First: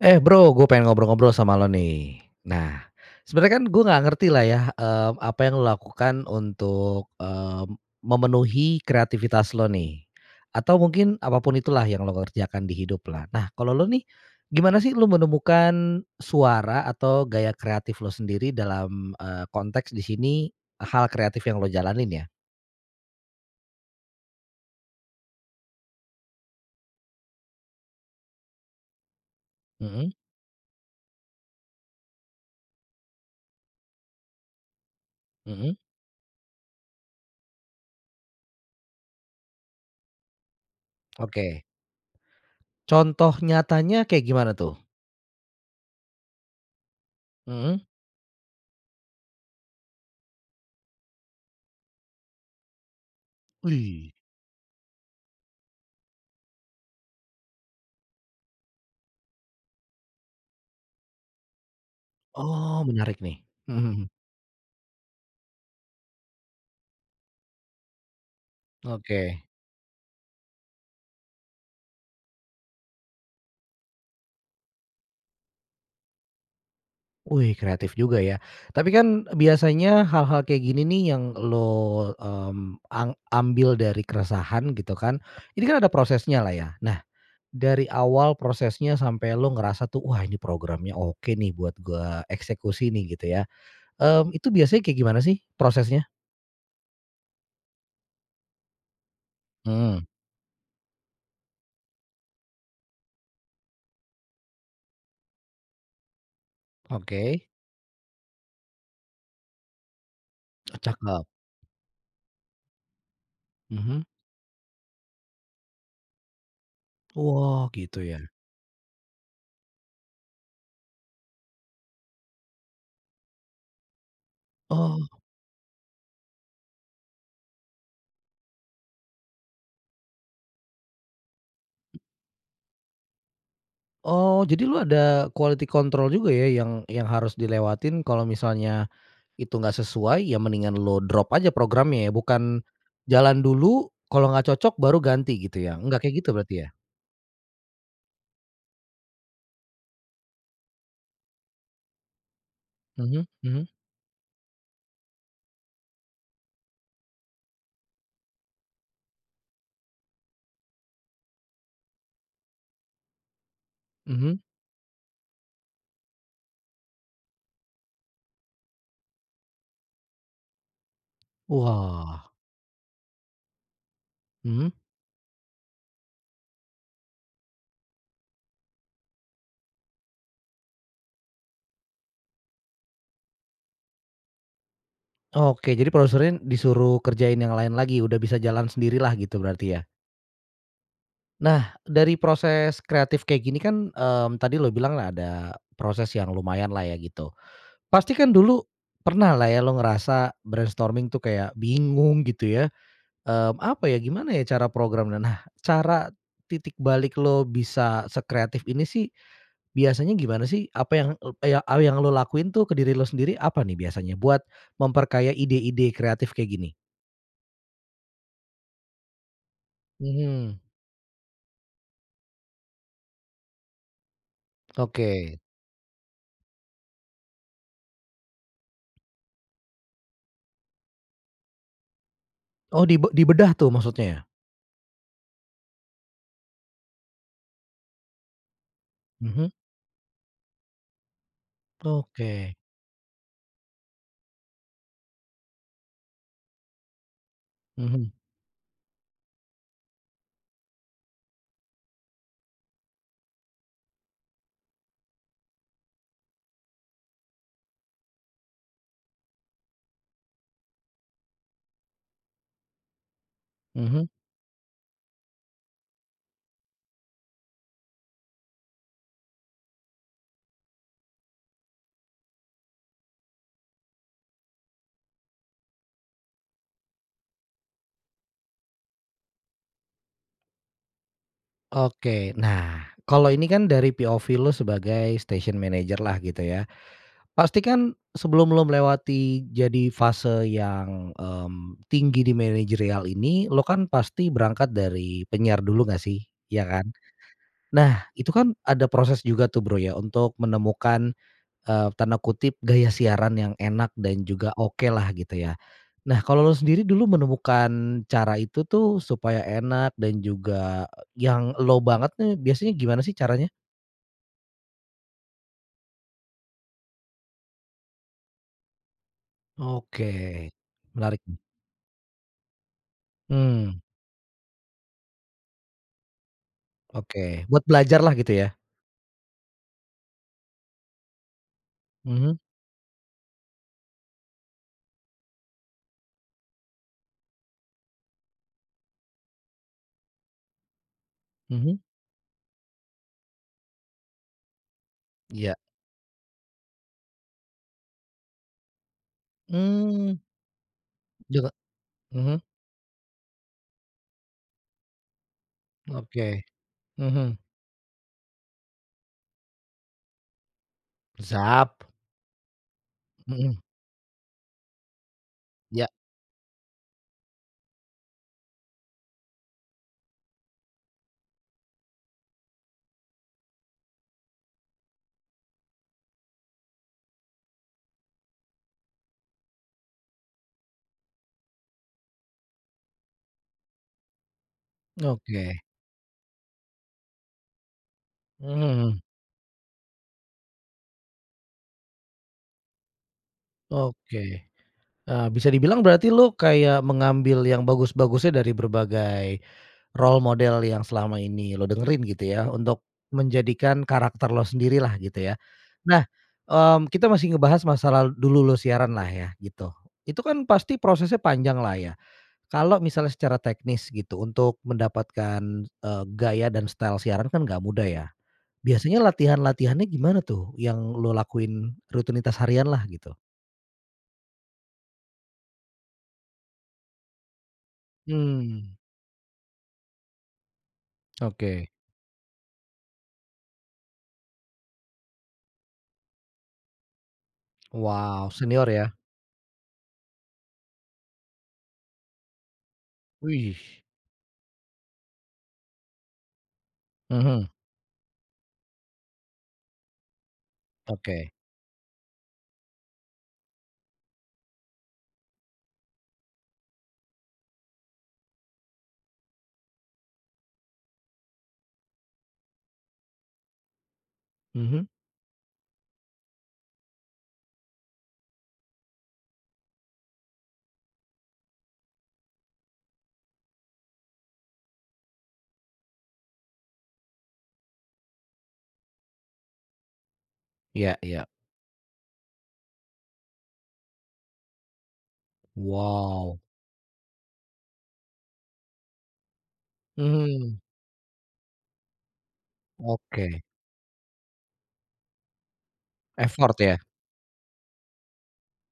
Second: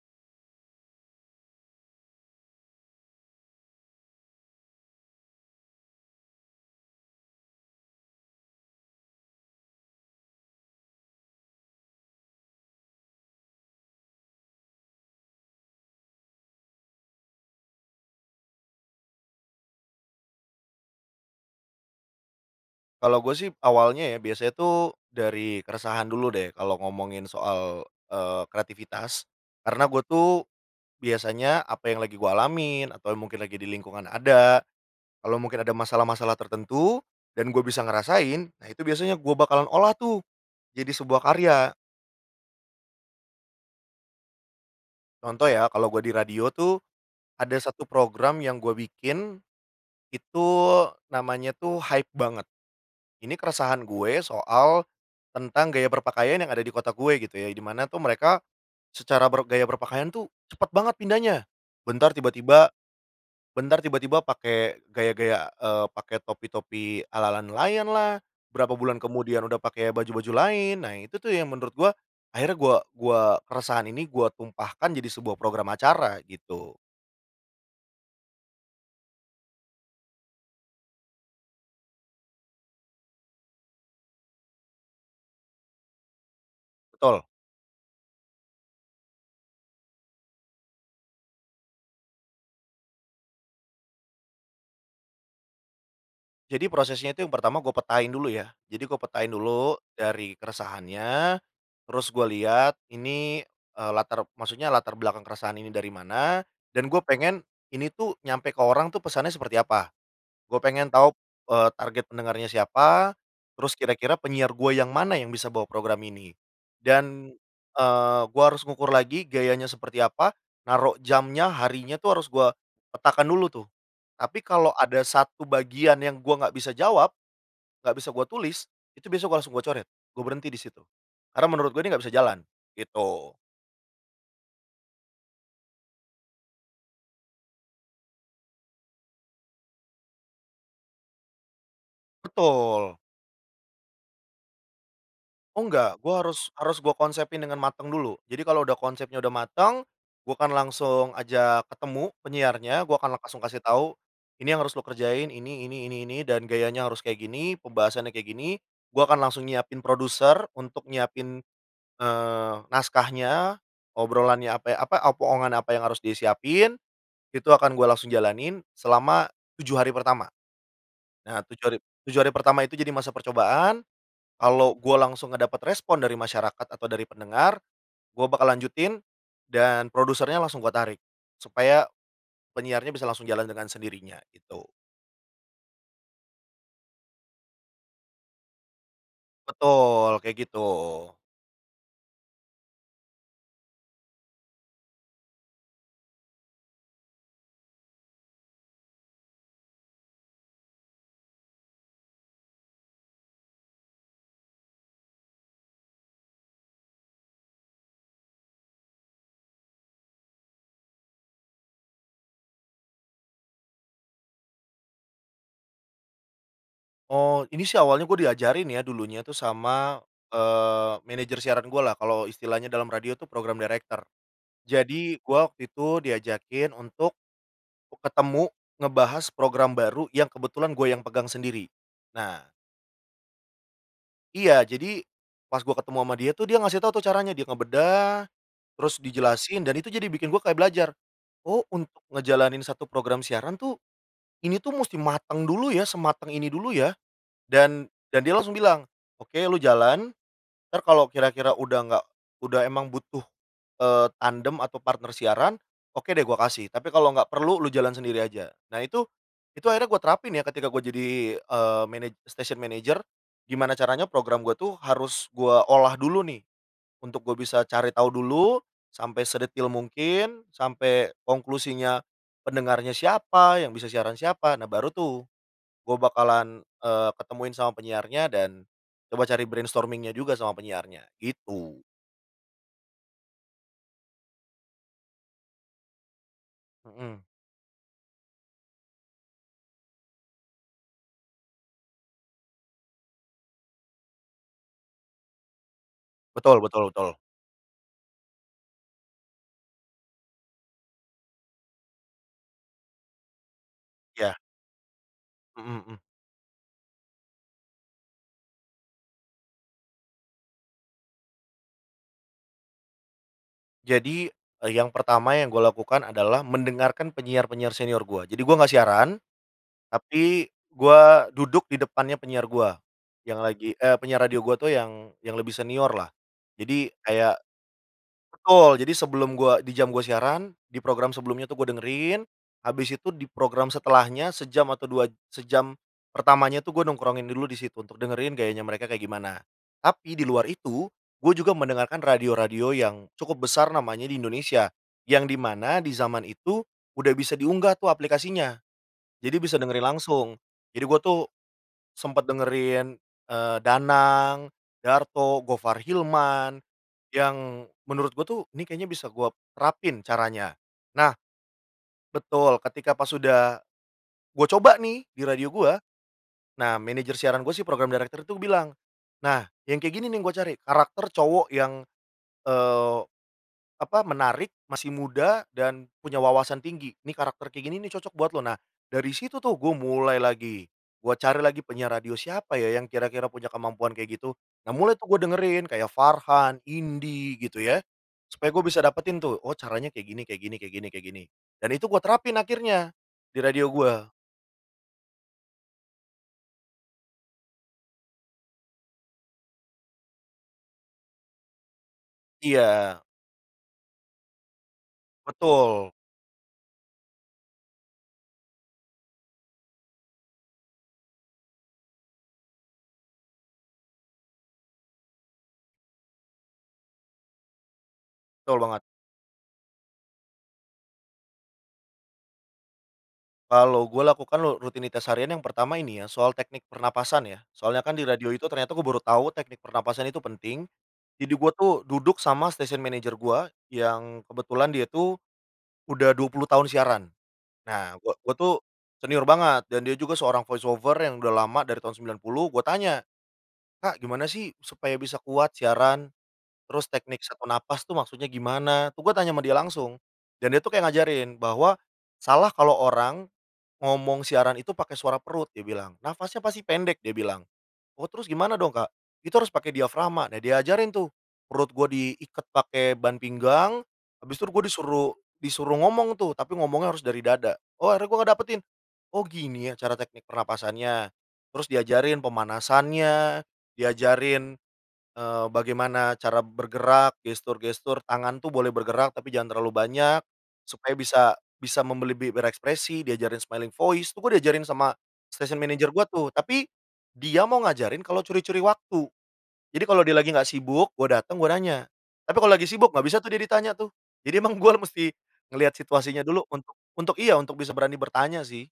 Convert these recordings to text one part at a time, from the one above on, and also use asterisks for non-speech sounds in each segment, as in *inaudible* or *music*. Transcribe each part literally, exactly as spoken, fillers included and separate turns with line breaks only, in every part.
Eh Bro, gua pengen ngobrol-ngobrol sama lo nih. Nah, sebenarnya kan gua nggak ngerti lah ya, mmm, apa yang lo lakukan untuk, mmm, memenuhi kreativitas lo nih. Atau mungkin apapun itulah yang lo kerjakan di hidup lah. Nah kalau lo nih, gimana sih lo menemukan suara atau gaya kreatif lo sendiri dalam, eee, konteks di sini hal kreatif yang lo jalanin ya?
Kalau gue sih awalnya ya, biasanya tuh dari keresahan dulu deh, kalau ngomongin soal, eee, kreativitas. Karena gue
Mhm.
tuh biasanya, apa yang lagi gua alamin atau mungkin lagi di lingkungan ada, kalo mungkin
Mhm.
ada masalah-masalah tertentu dan gue bisa ngerasain, nah itu biasanya gue bakalan olah tuh jadi sebuah
Oke.
karya.
Contoh nyatanya, kayak gimana tuh?
Contoh ya, kalo gue di radio tuh, ada
Mhm.
satu program yang gue bikin, itu namanya tuh Hype Banget. Ini keresahan
Wih.
gue soal, tentang gaya berpakaian yang ada di kota gue gitu ya, di mana tuh mereka secara ber gaya berpakaian tuh cepat banget pindahnya. Bentar tiba-tiba
Oh menarik nih.
bentar
Mhm.
tiba-tiba, pake gaya-gaya, eee, pake topi-topi ala-ala nelayanlah, berapa bulan
Oke.
kemudian udah pake baju-baju lain. Nah, itu tuh yang menurut gua, akhirnya gua gua keresahan ini gua tumpahkan jadi sebuah program acara gitu.
Wih kreatif juga ya. Tapi kan biasanya hal-hal kayak gini nih yang lo, mmm, ang ambil dari keresahan gitu kan, ini kan ada prosesnya lah, ya? Nah
Betul.
dari awal prosesnya sampai lu ngerasa tuh, "Wah ini programnya oke, nih, buat gua eksekusi nih." Gitu ya, mmm, itu biasanya kayak gimana sih prosesnya?
Jadi, prosesnya itu yang pertama gua petain dulu ya. Jadi gua petain dulu
Mhm.
dari keresahannya, terus gua lihat ini, eee, latar maksudnya latar belakang keresahan ini dari mana dan gue pengen
Oke.
ini tuh nyampe ke orang tuh pesannya seperti apa. Gue
Oh,
pengen tahu,
cakep.
eee, target pendengarnya siapa, terus
Mhm.
kira-kira penyiar gue yang mana yang bisa bawa program ini. Dan,
Wah gitu
eee,
ya?
gua harus ngukur lagi gayanya seperti apa, naruh jamnya harinya tuh harus gua petakan dulu tuh. Tapi kalo ada
Oh.
satu bagian yang gua nggak bisa jawab, gak bisa gua tulis, itu biasanya gua langsung gua coret, gua berhenti di situ. Karena menurut gua ini gak bisa jalan, gitu.
Oh jadi lu ada quality control juga ya, yang yang harus dilewatin kalau misalnya itu enggak sesuai ya mendingan lu drop aja programnya ya, bukan
Betul.
jalan dulu kalau nggak cocok baru ganti gitu
Oh
ya?
enggak,
Enggak
gue
kayak gitu
harus
berarti ya?
harus gue konsepin dengan mateng dulu. Jadi kalo udah konsepnya udah mateng, gua akan langsung ajak ketemu penyiarnya, gua akan
Mhm
langsung kasih
mhm.
tahu, "Ini yang harus lo kerjain, ini, ini, ini, ini, dan gayanya harus kayak gini, pembahasannya kayak gini." Gua akan langsung nyiapin produser untuk nyiapin, eee, naskahnya,
Mhm.
obrolannya ape apa opongan apa yang harus disiapin, itu akan gue langsung jalanin, selama tujuh hari pertama. Nah tujuh hari tujuh
Wah.
hari pertama itu jadi masa percobaan,
Mhm.
kalo gua langsung dapet respon dari masyarakat atau dari pendengar gue bakal lanjutin dan produsernya langsung gue tarik, supaya penyiarnya bisa langsung jalan dengan sendirinya, gitu.
Oke jadi produserin disuruh kerjain yang lain lagi, udah bisa jalan sendirilah gitu berarti, ya?
Betul, kayak gitu.
Nah, dari proses kreatif kayak gini kan, mmm, tadi lu bilang ada proses yang lumayanlah ya gitu. Pasti kan dulu pernahlah ya, lu ngerasa brainstorming tuh kayak bingung gitu ya? Mmm, apa ya, gimana ya cara program, nah, cara titik balik lo bisa sekreatif ini sih, biasanya gimana sih apa yang, e yang, hal yang lu lakuin tuh ke diri lo sendiri, apa nih biasanya, buat memperkaya ide-ide kreatif kayak gini?
Oh, ini sih awalnya gua diajarin ya dulunya tuh sama,
Mhm.
eee, manager siaran gua lah kalo istilahnya dalam radio tuh program director. Jadi,
Oke.
gua waktu itu diajakin untuk k ketemu, ngebahas program baru yang kebetulan gua yang pegang sendiri, nah
Oh dibe dibedah tuh maksudnya?
Iya, jadi pas gua ketemu sama dia tuh, dia ngasih tau tuh caranya, dia ngebedah, terus
Mhm.
dijelasin dan itu jadi bikin gua kaya belajar, "Oh untuk
Oke.
ngejalanin satu program siaran tuh, ini tuh musti mateng dulu ya sematang ini dulu ya." Dan
Mhm.
dan dia langsung bilang, "Oke lu jalan ntar kalau kira-kira udah nggak, udah emang butuh, eee, tandem atau partner siaran, oke deh gua kasih. Tapi kalau nggak perlu lu jalan sendiri aja." Nah, itu itu akhirnya gua terapin ya ketika gua jadi, eee, manaj station manager gimana caranya
Mhm.
program gua tuh, harus gua olah dulu nih, untuk gua bisa cari tahu dulu sampai sedetail mungkin, sampai konklusinya, pendengarnya siapa, yang bisa siaran siapa, nah baru tuh gue bakalan, eee, ketemuin sama penyiarnya dan coba cari brainstorming-nya juga sama penyiarnya gitu.
Oke. Nah kalau ini kan dari POV lo sebagai station manager lah gitu ya,
Mhm.
pastikan, sebelum lo melewati jadi fase yang, mmm, tinggi di manajerial ini, lo kan pasti berangkat dari penyiar dulu nggak sih,
Betul
ya kan?
betul betul.
Nah itu kan ada proses juga tuh Bro ya untuk menemukan, eee, tanda kutip, "gaya siaran yang enak dan
Iya.
juga oke lah," gitu ya?
Mhm mhm.
Nah, kalau lu sendiri dulu menemukan cara itu tuh supaya enak dan juga yang lo banget nih, biasanya gimana sih caranya?
Jadi, e yang pertama yang gua lakukan adalah mendengarkan penyiar-penyar senior gua. Jadi gua gak siaran, tapi
Oke. Menarik,
gua
hmm.
duduk di depannya penyiar gua, yang lagi,
Mmm.
eee, penyiar radio gua tuh yang, yang lebih seniorlah. Jadi kayak
Oke. Buat belajarlah gitu ya?
betul, jadi sebelum gua di jam gua siaran di program sebelumnya tuh gua dengerin
Mhm.
abis itu di program setelahnya sejam atau dua sejam pertamanya tuh gua nongkrongin dulu di situ untuk dengerin gayanya mereka kayak gimana. Tapi di luar itu, gue juga
Mhm.
mendengarkan radio-radio yang cukup besar namanya di Indonesia. Yang di
Iya.
mana di zaman itu udah bisa diunggah tuh aplikasinya. Jadi bisa dengerin
Mmm.
langsung. Jadi gue tuh
Jaga
sempet
mhm.
dengerin, eee, Danang, Darto, Gofar
Oke.
Hilman,
Mhm.
yang menurut gue tuh, nih kayaknya bisa gue terapin caranya. Nah
Sap.
betul ketika pas udah
Mhm.
gua coba nih di radio gua,
Ya.
nah manajer siaran gua sih program director itu bilang, "Nah yang kayak gini nih, yang gua cari, karakter cowok yang, eee, apa, menarik, masih muda dan punya wawasan tinggi, nih karakter kayak gini nih cocok buat lo." Nah dari situ tuh gue mulai lagi, gue cari lagi penyiar radio siapa ya yang kira-kira punya kemampuan kayak gitu? Nah, mulai tuh gue
Oke.
dengerin kaya Farhan, Indy gitu ya, supaya
Mhm,
gue bisa
hmm.
dapetin tuh, "Oh caranya kayak gini kayak gini kayak gini kayak gini." Dan itu gua terapin akhirnya di radio gua.
Oke. Eee, bisa dibilang berarti lu kayak mengambil yang bagus-bagusnya dari berbagai role model yang selama ini lu dengerin gitu ya, untuk
Iya.
menjadikan karakter lo sendirilah gitu ya?
Betul.
Nah, mmm, kita masih ngebahas masalah dulu lo siaranlah ya gitu. Itu kan pasti prosesnya panjanglah ya, kalau misalnya secara teknis gitu untuk mendapatkan, eee, gaya dan style siaran kan nggak mudah ya?
Betul, banget.
Biasanya latihan-latihannya gimana tuh, yang lo lakuin rutinitas harianlah gitu?
Kalau gua lakukan lo rutinitas harian yang pertama ini ya, soal teknik pernapasan ya. Soalnya kan di radio itu
Mmm.
ternyata gua baru tahu teknik pernapasan itu penting, jadi gua
Oke.
tuh duduk sama station manager gua yang kebetulan dia tuh udah dua puluh tahun siaran. Nah, gua
Wow,
gua tuh
senior ya?
senior banget dan dia juga seorang voice over yang udah lama dari tahun sembilan puluh gue tanya,
Wih.
"Kak gimana sih supaya bisa kuat siaran, terus teknik set on
Mhm.
napas tuh maksudnya gimana?" Tuh gue tanya sama dia langsung. Dan dia tuh kayak
Oke.
ngajarin bahwa, "Salah kalau orang, ngomong siaran itu pake suara perut," dia bilang, "nafasnya pasti pendek." dia bilang, "Oh, terus gimana dong Kak?" "Itu harus pake diafragma." Nah diajarin tuh perut gue diiket pake ban pinggang, habis itu gue
Mhm.
disuruh disuruh ngomong tuh, tapi ngomongnya harus dari dada. Oh, akhirnya gue ngedapetin, "Oh gini ya cara teknik pernapasannya." Terus diajarin pemanasannya, diajarin, eee, bagaimana cara bergerak gestur-gestur tangan tuh boleh bergerak tapi jangan terlalu banyak, supaya
Iya
bisa
iya.
bisa membeli be berekspresi, diajarin smiling voice, itu gue diajarin sama station manager gua tuh.
Wow.
Tapi dia mau ngajarin kalau curi-curi waktu. Jadi, kalau dia lagi nggak
Mhm.
sibuk gua dateng, gua nanya. Tapi kalau lagi sibuk, gak bisa tuh dia
Oke.
ditanya tuh. Jadi, emang gue mesti ngeliat situasinya dulu
Effort
untuk
ya?
untuk iya untuk bisa berani bertanya sih.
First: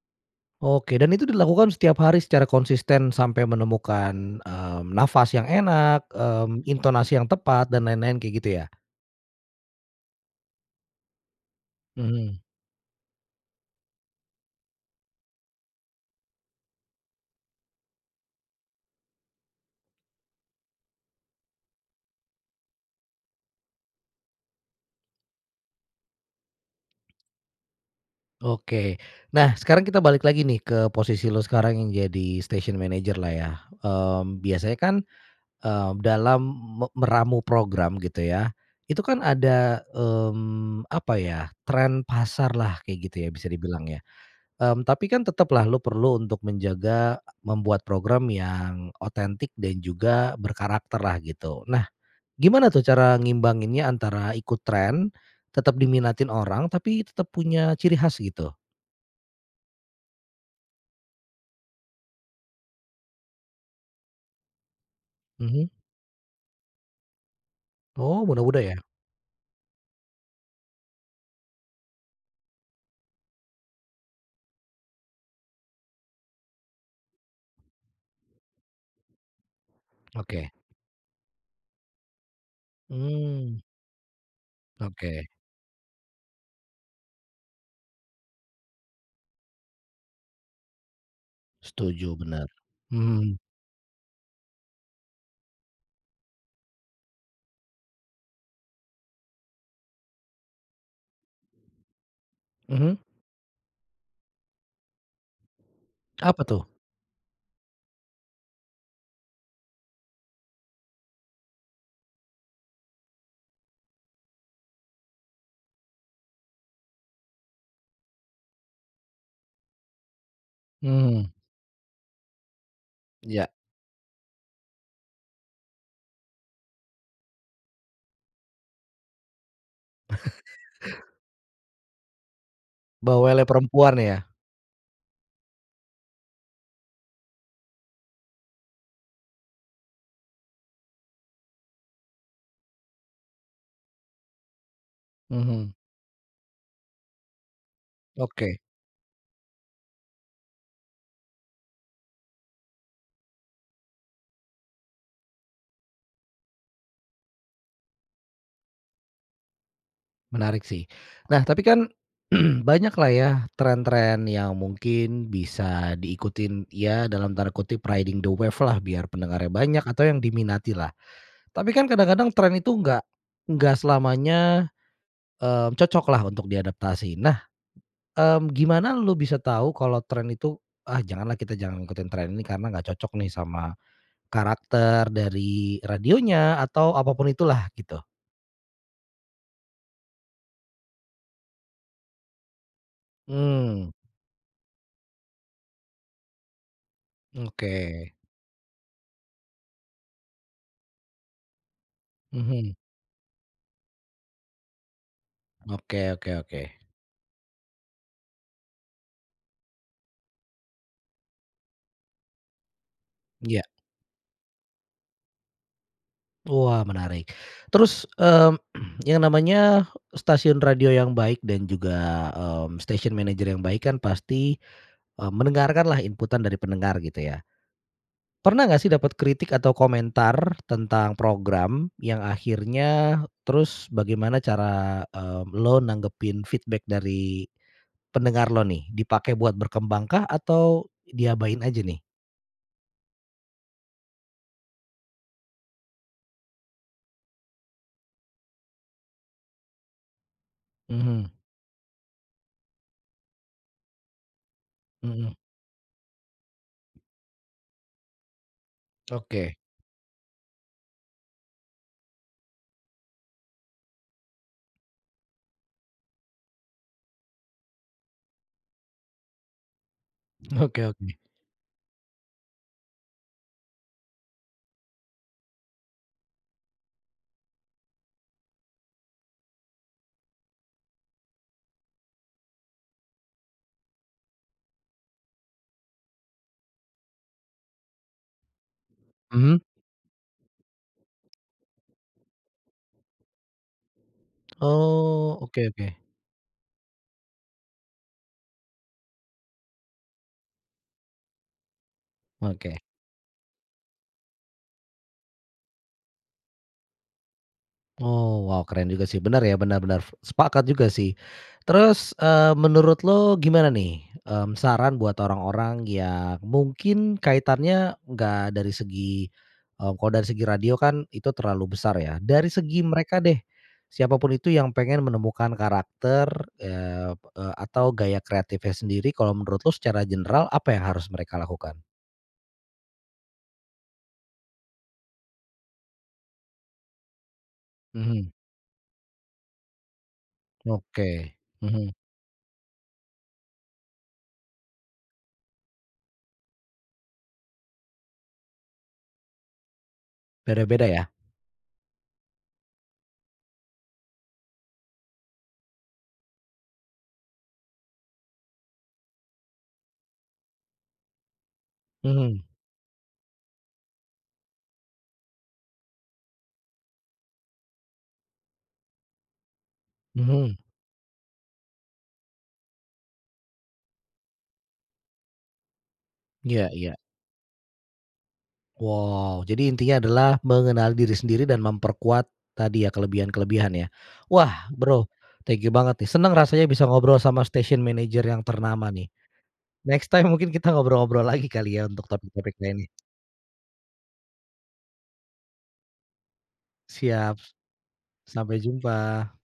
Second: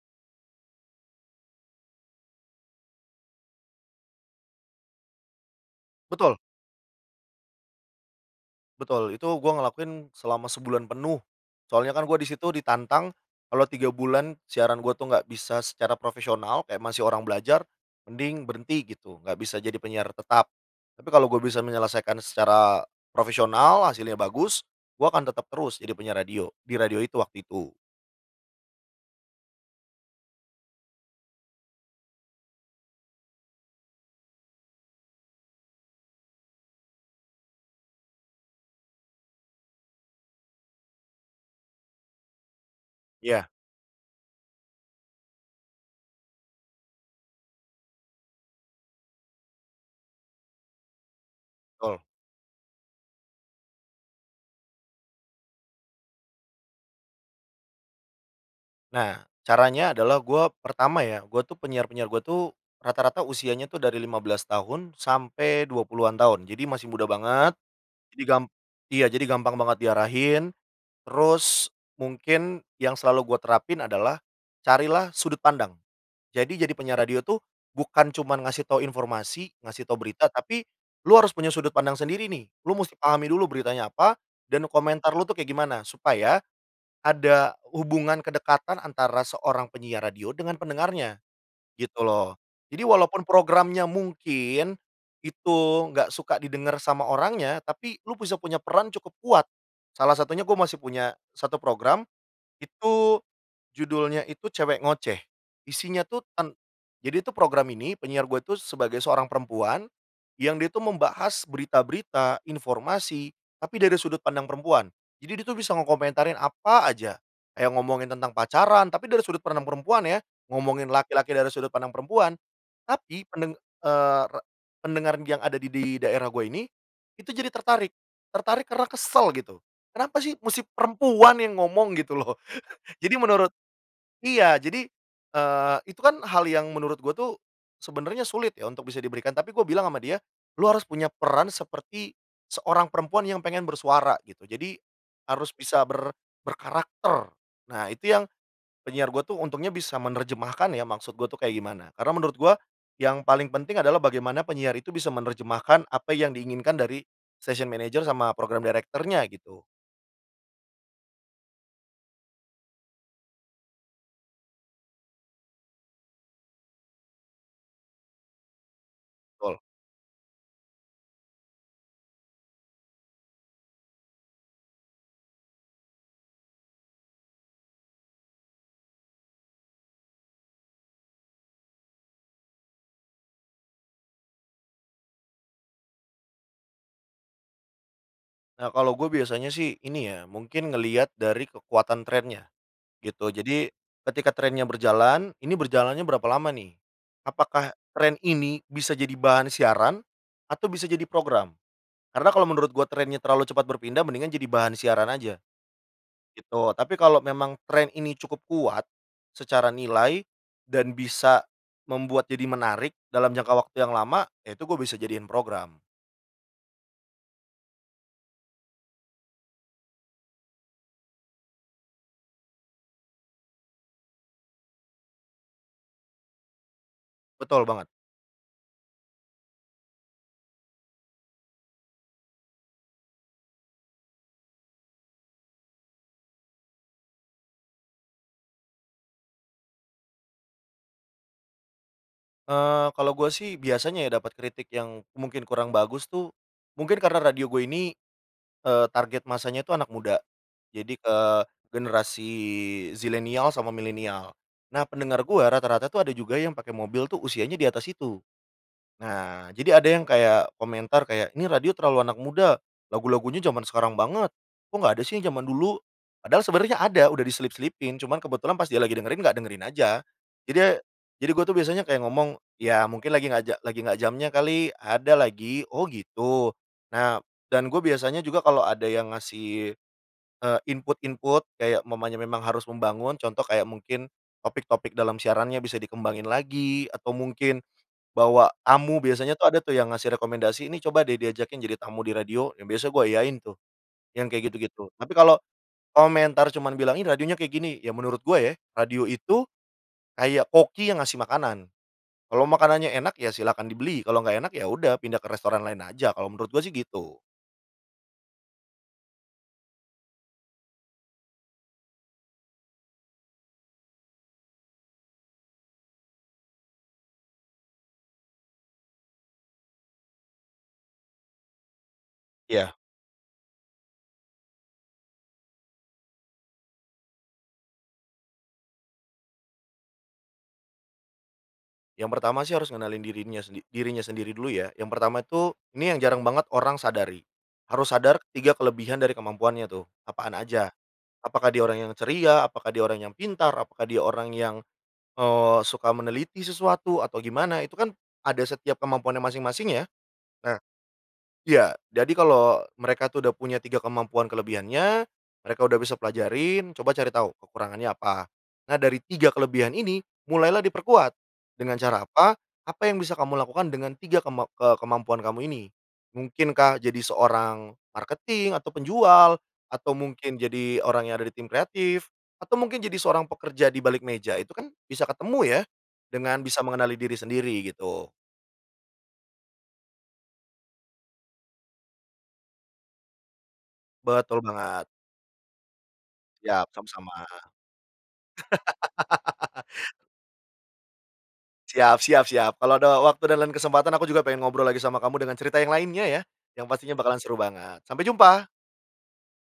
Oke dan itu dilakukan setiap hari secara konsisten sampai menemukan, mmm, nafas yang enak,
Betul.
mmm, intonasi yang tepat dan lain-lain kayak gitu ya?
Betul, itu gue ngelakuin selama sebulan penuh. Soalnya kan gue di
Mhm.
situ ditantang kalo tiga bulan, siaran gue tuh gak bisa secara profesional, kayak masih orang belajar, mending berhenti gitu, gak bisa jadi penyiar tetap. Tapi kalo gue bisa menyelesaikan secara profesional, hasilnya bagus, gue akan tetap terus jadi penyiar radio, di radio itu waktu itu.
Oke. Nah sekarang kita balik lagi nih ke posisi lo sekarang yang jadi station manager, lah ya. Mmm, biasanya kan, mmm, dalam me meramu program gitu ya, itu kan ada, mmm, apa ya tren pasarlah kayak gitu ya
Iya.
bisa dibilang ya. Mmm, tapi kan tetaplah lu perlu untuk menjaga, membuat program yang otentik dan juga berkarakterlah gitu. Nah
Betul.
gimana tuh cara ngimbanginnya antara ikut tren, tetap diminatin orang tapi tetap punya ciri khas gitu?
Nah, caranya adalah gua pertama ya, gua tuh penyiar-penyiar gue tuh rata-rata usianya tuh dari lima belas tahun sampai
Mhm.
dua puluhan tahun, jadi masih muda banget, jadi
Oh,
gam
muda-muda ya?
iya, jadi gampang banget diarahin, terus mungkin yang selalu gua terapin adalah carilah sudut pandang. Jadi, jadi penyiar radio tuh, bukan cuman ngasih tahu informasi ngasih tahu berita
Oke.
tapi lu harus punya sudut pandang sendiri nih, lu mesti pahami dulu
Mmm.
beritanya apa, dan komentar lu
Oke.
tuh kayak gimana, supaya, ada hubungan kedekatan antara seorang penyiar radio dengan pendengarnya, gitu
Setuju,
loh.
bener.
Jadi walaupun
Mhm.
programnya mungkin, itu enggak suka didengar sama orangnya, tapi lu bisa punya peran cukup kuat, salah satunya gue masih punya satu program,
Mhm.
itu judulnya itu cewek ngoceh. Isinya tuh
Apa
ten
tuh?
jadi itu program ini penyiar gue itu sebagai seorang perempuan, yang dia tuh membahas berita-berita informasi tapi dari sudut pandang perempuan. Jadi, dia itu bisa ngekomentarin apa aja. Yang ngomongin tentang pacaran, tapi dari sudut pandang perempuan ya, ngomongin
Mhm.
laki-laki dari sudut pandang perempuan, tapi
Ya.
pendeng eee, rad pendengar yang ada di daerah gue ini, itu jadi tertarik, tertarik karena kesel gitu, "Kenapa sih mesti
*chuckles*
perempuan yang ngomong." Gitu loh. *chuckles* Jadi,
Bawelnya
menurut
perempuan ya?
iya. Jadi, eee, itu kan hal yang menurut gue tuh, sebenarnya sulit ya, untuk bisa diberikan tapi gue bilang sama dia, "Lu harus punya peran seperti seorang perempuan yang pengen bersuara." Gitu. Jadi, harus
Mhm.
bisa ber berkarakter. Nah, itu yang
Oke.
penyiar gue tuh untungnya bisa menerjemahkan ya maksud gue tuh kayak gimana. Karena menurut gue yang paling penting adalah bagaimana penyiar itu bisa menerjemahkan apa yang diinginkan dari station manager sama program director-nya gitu.
Menarik sih. Nah, tapi kan *clears throat* banyaklah ya tren-tren yang mungkin bisa diikutin, ya dalam tanda kutip, "riding the wave-lah," biar pendengarnya
Betul.
banyak, atau yang diminatilah. Tapi kan kadang-kadang tren itu enggak, enggak selamanya, mmm, cocoklah untuk diadaptasi. Nah, mmm, gimana lu bisa tahu kalau tren itu, "Ah janganlah kita jangan ngikutin tren ini karena nggak cocok nih sama karakter dari radionya atau apapun itulah." Gitu.
Nah, kalau gua biasanya sih, ini ya mungkin ngelihat dari kekuatan trennya gitu. Jadi
Mmm.
ketika trennya berjalan, ini berjalannya berapa lama nih. Apakah
Oke.
tren ini bisa jadi bahan siaran atau bisa jadi program. Karena kalau menurut
Mhm.
gue trennya terlalu cepat berpindah mendingan jadi bahan siaran aja,
Oke oke
gitu.
oke.
Tapi kalau memang tren ini cukup kuat secara nilai, dan bisa membuat jadi menarik dalam jangka
Iya.
waktu yang lama, ya itu gue bisa jadiin program.
Wah menarik. Terus, mmm, *clears throat* yang namanya stasiun radio yang baik dan juga, mmm, station manager yang baik kan pasti, eee, mendengarkanlah inputan dari pendengar gitu ya,
Betul banget.
Pernah nggak sih dapat kritik atau komentar tentang program yang akhirnya terus bagaimana cara, eee, elo nanggepin feedback dari pendengar lo nih, dipakai buat berkembangkah atau diabain aja nih?
Eee, kalo gue sih biasanya ya, dapet kritik yang mungkin kurang bagus tuh, mungkin karena radio gue ini, eee, target massanya tuh anak muda. Jadi, ke
Mhm.
generasi zilenial sama milenial. Nah pendengar
Mhm.
gua rata-rata tuh ada juga yang pake mobil tuh usianya di atas situ. Nah,
Oke.
jadi ada yang kaya komentar kaya, "Ini radio terlalu anak muda lagu-lagunya jaman sekarang banget kok gak ada sih yang jaman dulu." Padahal sebenernya ada udah diselip-selipin, cuman kebetulan pas dia lagi dengerin gak dengerin aja. Jadi, e
Oke oke.
jadi gue tuh biasanya kayak ngomong, "Ya mungkin lagi gak ja lagi gak jamnya kali, ada lagi, 'oh gitu'." Nah dan gue biasanya juga kalo ada yang ngasih, eee, input-input, kayak umpamanya memang harus membangun contoh kayak mungkin topik-topik dalam siarannya bisa dikembangin lagi atau mungkin bawa tamu. Biasanya tuh ada
Mhm.
tuh yang ngasih rekomendasi, "Ini coba deh diajakin jadi tamu di radio." Nah biasa gue iyain tuh yang kayak gitu-gitu. Tapi
Oh,
kalo
oke oke.
komentar cuman bilang, "Ih radionya kayak gini." Ya menurut gue ya, radio itu kayak koki yang ngasih makanan. Kalau
Oke.
makanannya enak, ya silahkan dibeli kalau nggak enak ya udah pindah ke restoran lain aja kalau menurut gue sih gitu.
Oh, wow keren juga sih bener ya, bener bener. Sepakat juga sih. Terus, eee, menurut lu gimana nih, mmm, saran buat orang-orang yang mungkin kaitannya nggak dari segi, eee, kalau dari segi radio kan itu terlalu besar ya, dari
Ya.
segi mereka deh siapapun itu yang pengen menemukan karakter, eee, e atau gaya kreatifnya sendiri kalau menurut lo secara general apa yang harus mereka lakukan?
Yang pertama sih, harus ngenalin dirinya se dirinya sendiri dulu ya. Yang pertama itu, ini yang jarang banget orang sadari, harus sadar
Mhm.
tiga kelebihan dari kemampuannya tuh, apaan aja.
Oke.
Apakah dia orang yang
Mhm.
ceria, apakah dia orang yang pintar, apakah dia orang yang, eee, suka meneliti sesuatu atau gimana. Itu kan ada setiap kemampuannya masing-masing ya. Nah
Beda-beda ya?
iya. Jadi kalau mereka itu udah punya tiga kemampuan kelebihannya, mereka udah bisa pelajarin, coba cari tahu kekurangannya apa. Nah, dari tiga kelebihan ini mulailah diperkuat. Dengan cara apa?
Mhm.
Apa yang bisa kamu lakukan dengan tiga kemam eee, kemampuan kamu ini. Mungkinkah jadi seorang marketing atau penjual atau mungkin
Mhm.
jadi orang yang ada di tim kreatif atau mungkin jadi seorang pekerja di balik meja. Itu kan bisa ketemu ya, dengan bisa
Iya
mengenali
iya.
diri sendiri gitu.
Wow. Jadi intinya adalah mengenal diri sendiri dan memperkuat tadi ya, kelebihan-kelebihan ya?
Betul
Wah
banget.
Bro thank you banget nih seneng rasanya
Yap,
bisa
sama-sama.
ngobrol sama station manager yang ternama nih,
*laughs*
next time mungkin kita ngobrol-ngobrol lagi kali ya
Siap
untuk
siap siap.
topik-topik
Kalau ada
lainnya.
w waktu dan lain kesempatan, aku juga pengen ngobrol lagi sama kamu dengan cerita yang lainnya ya, yang pastinya bakalan seru
Siap.
banget. Sampai jumpa!
Sampai jumpa.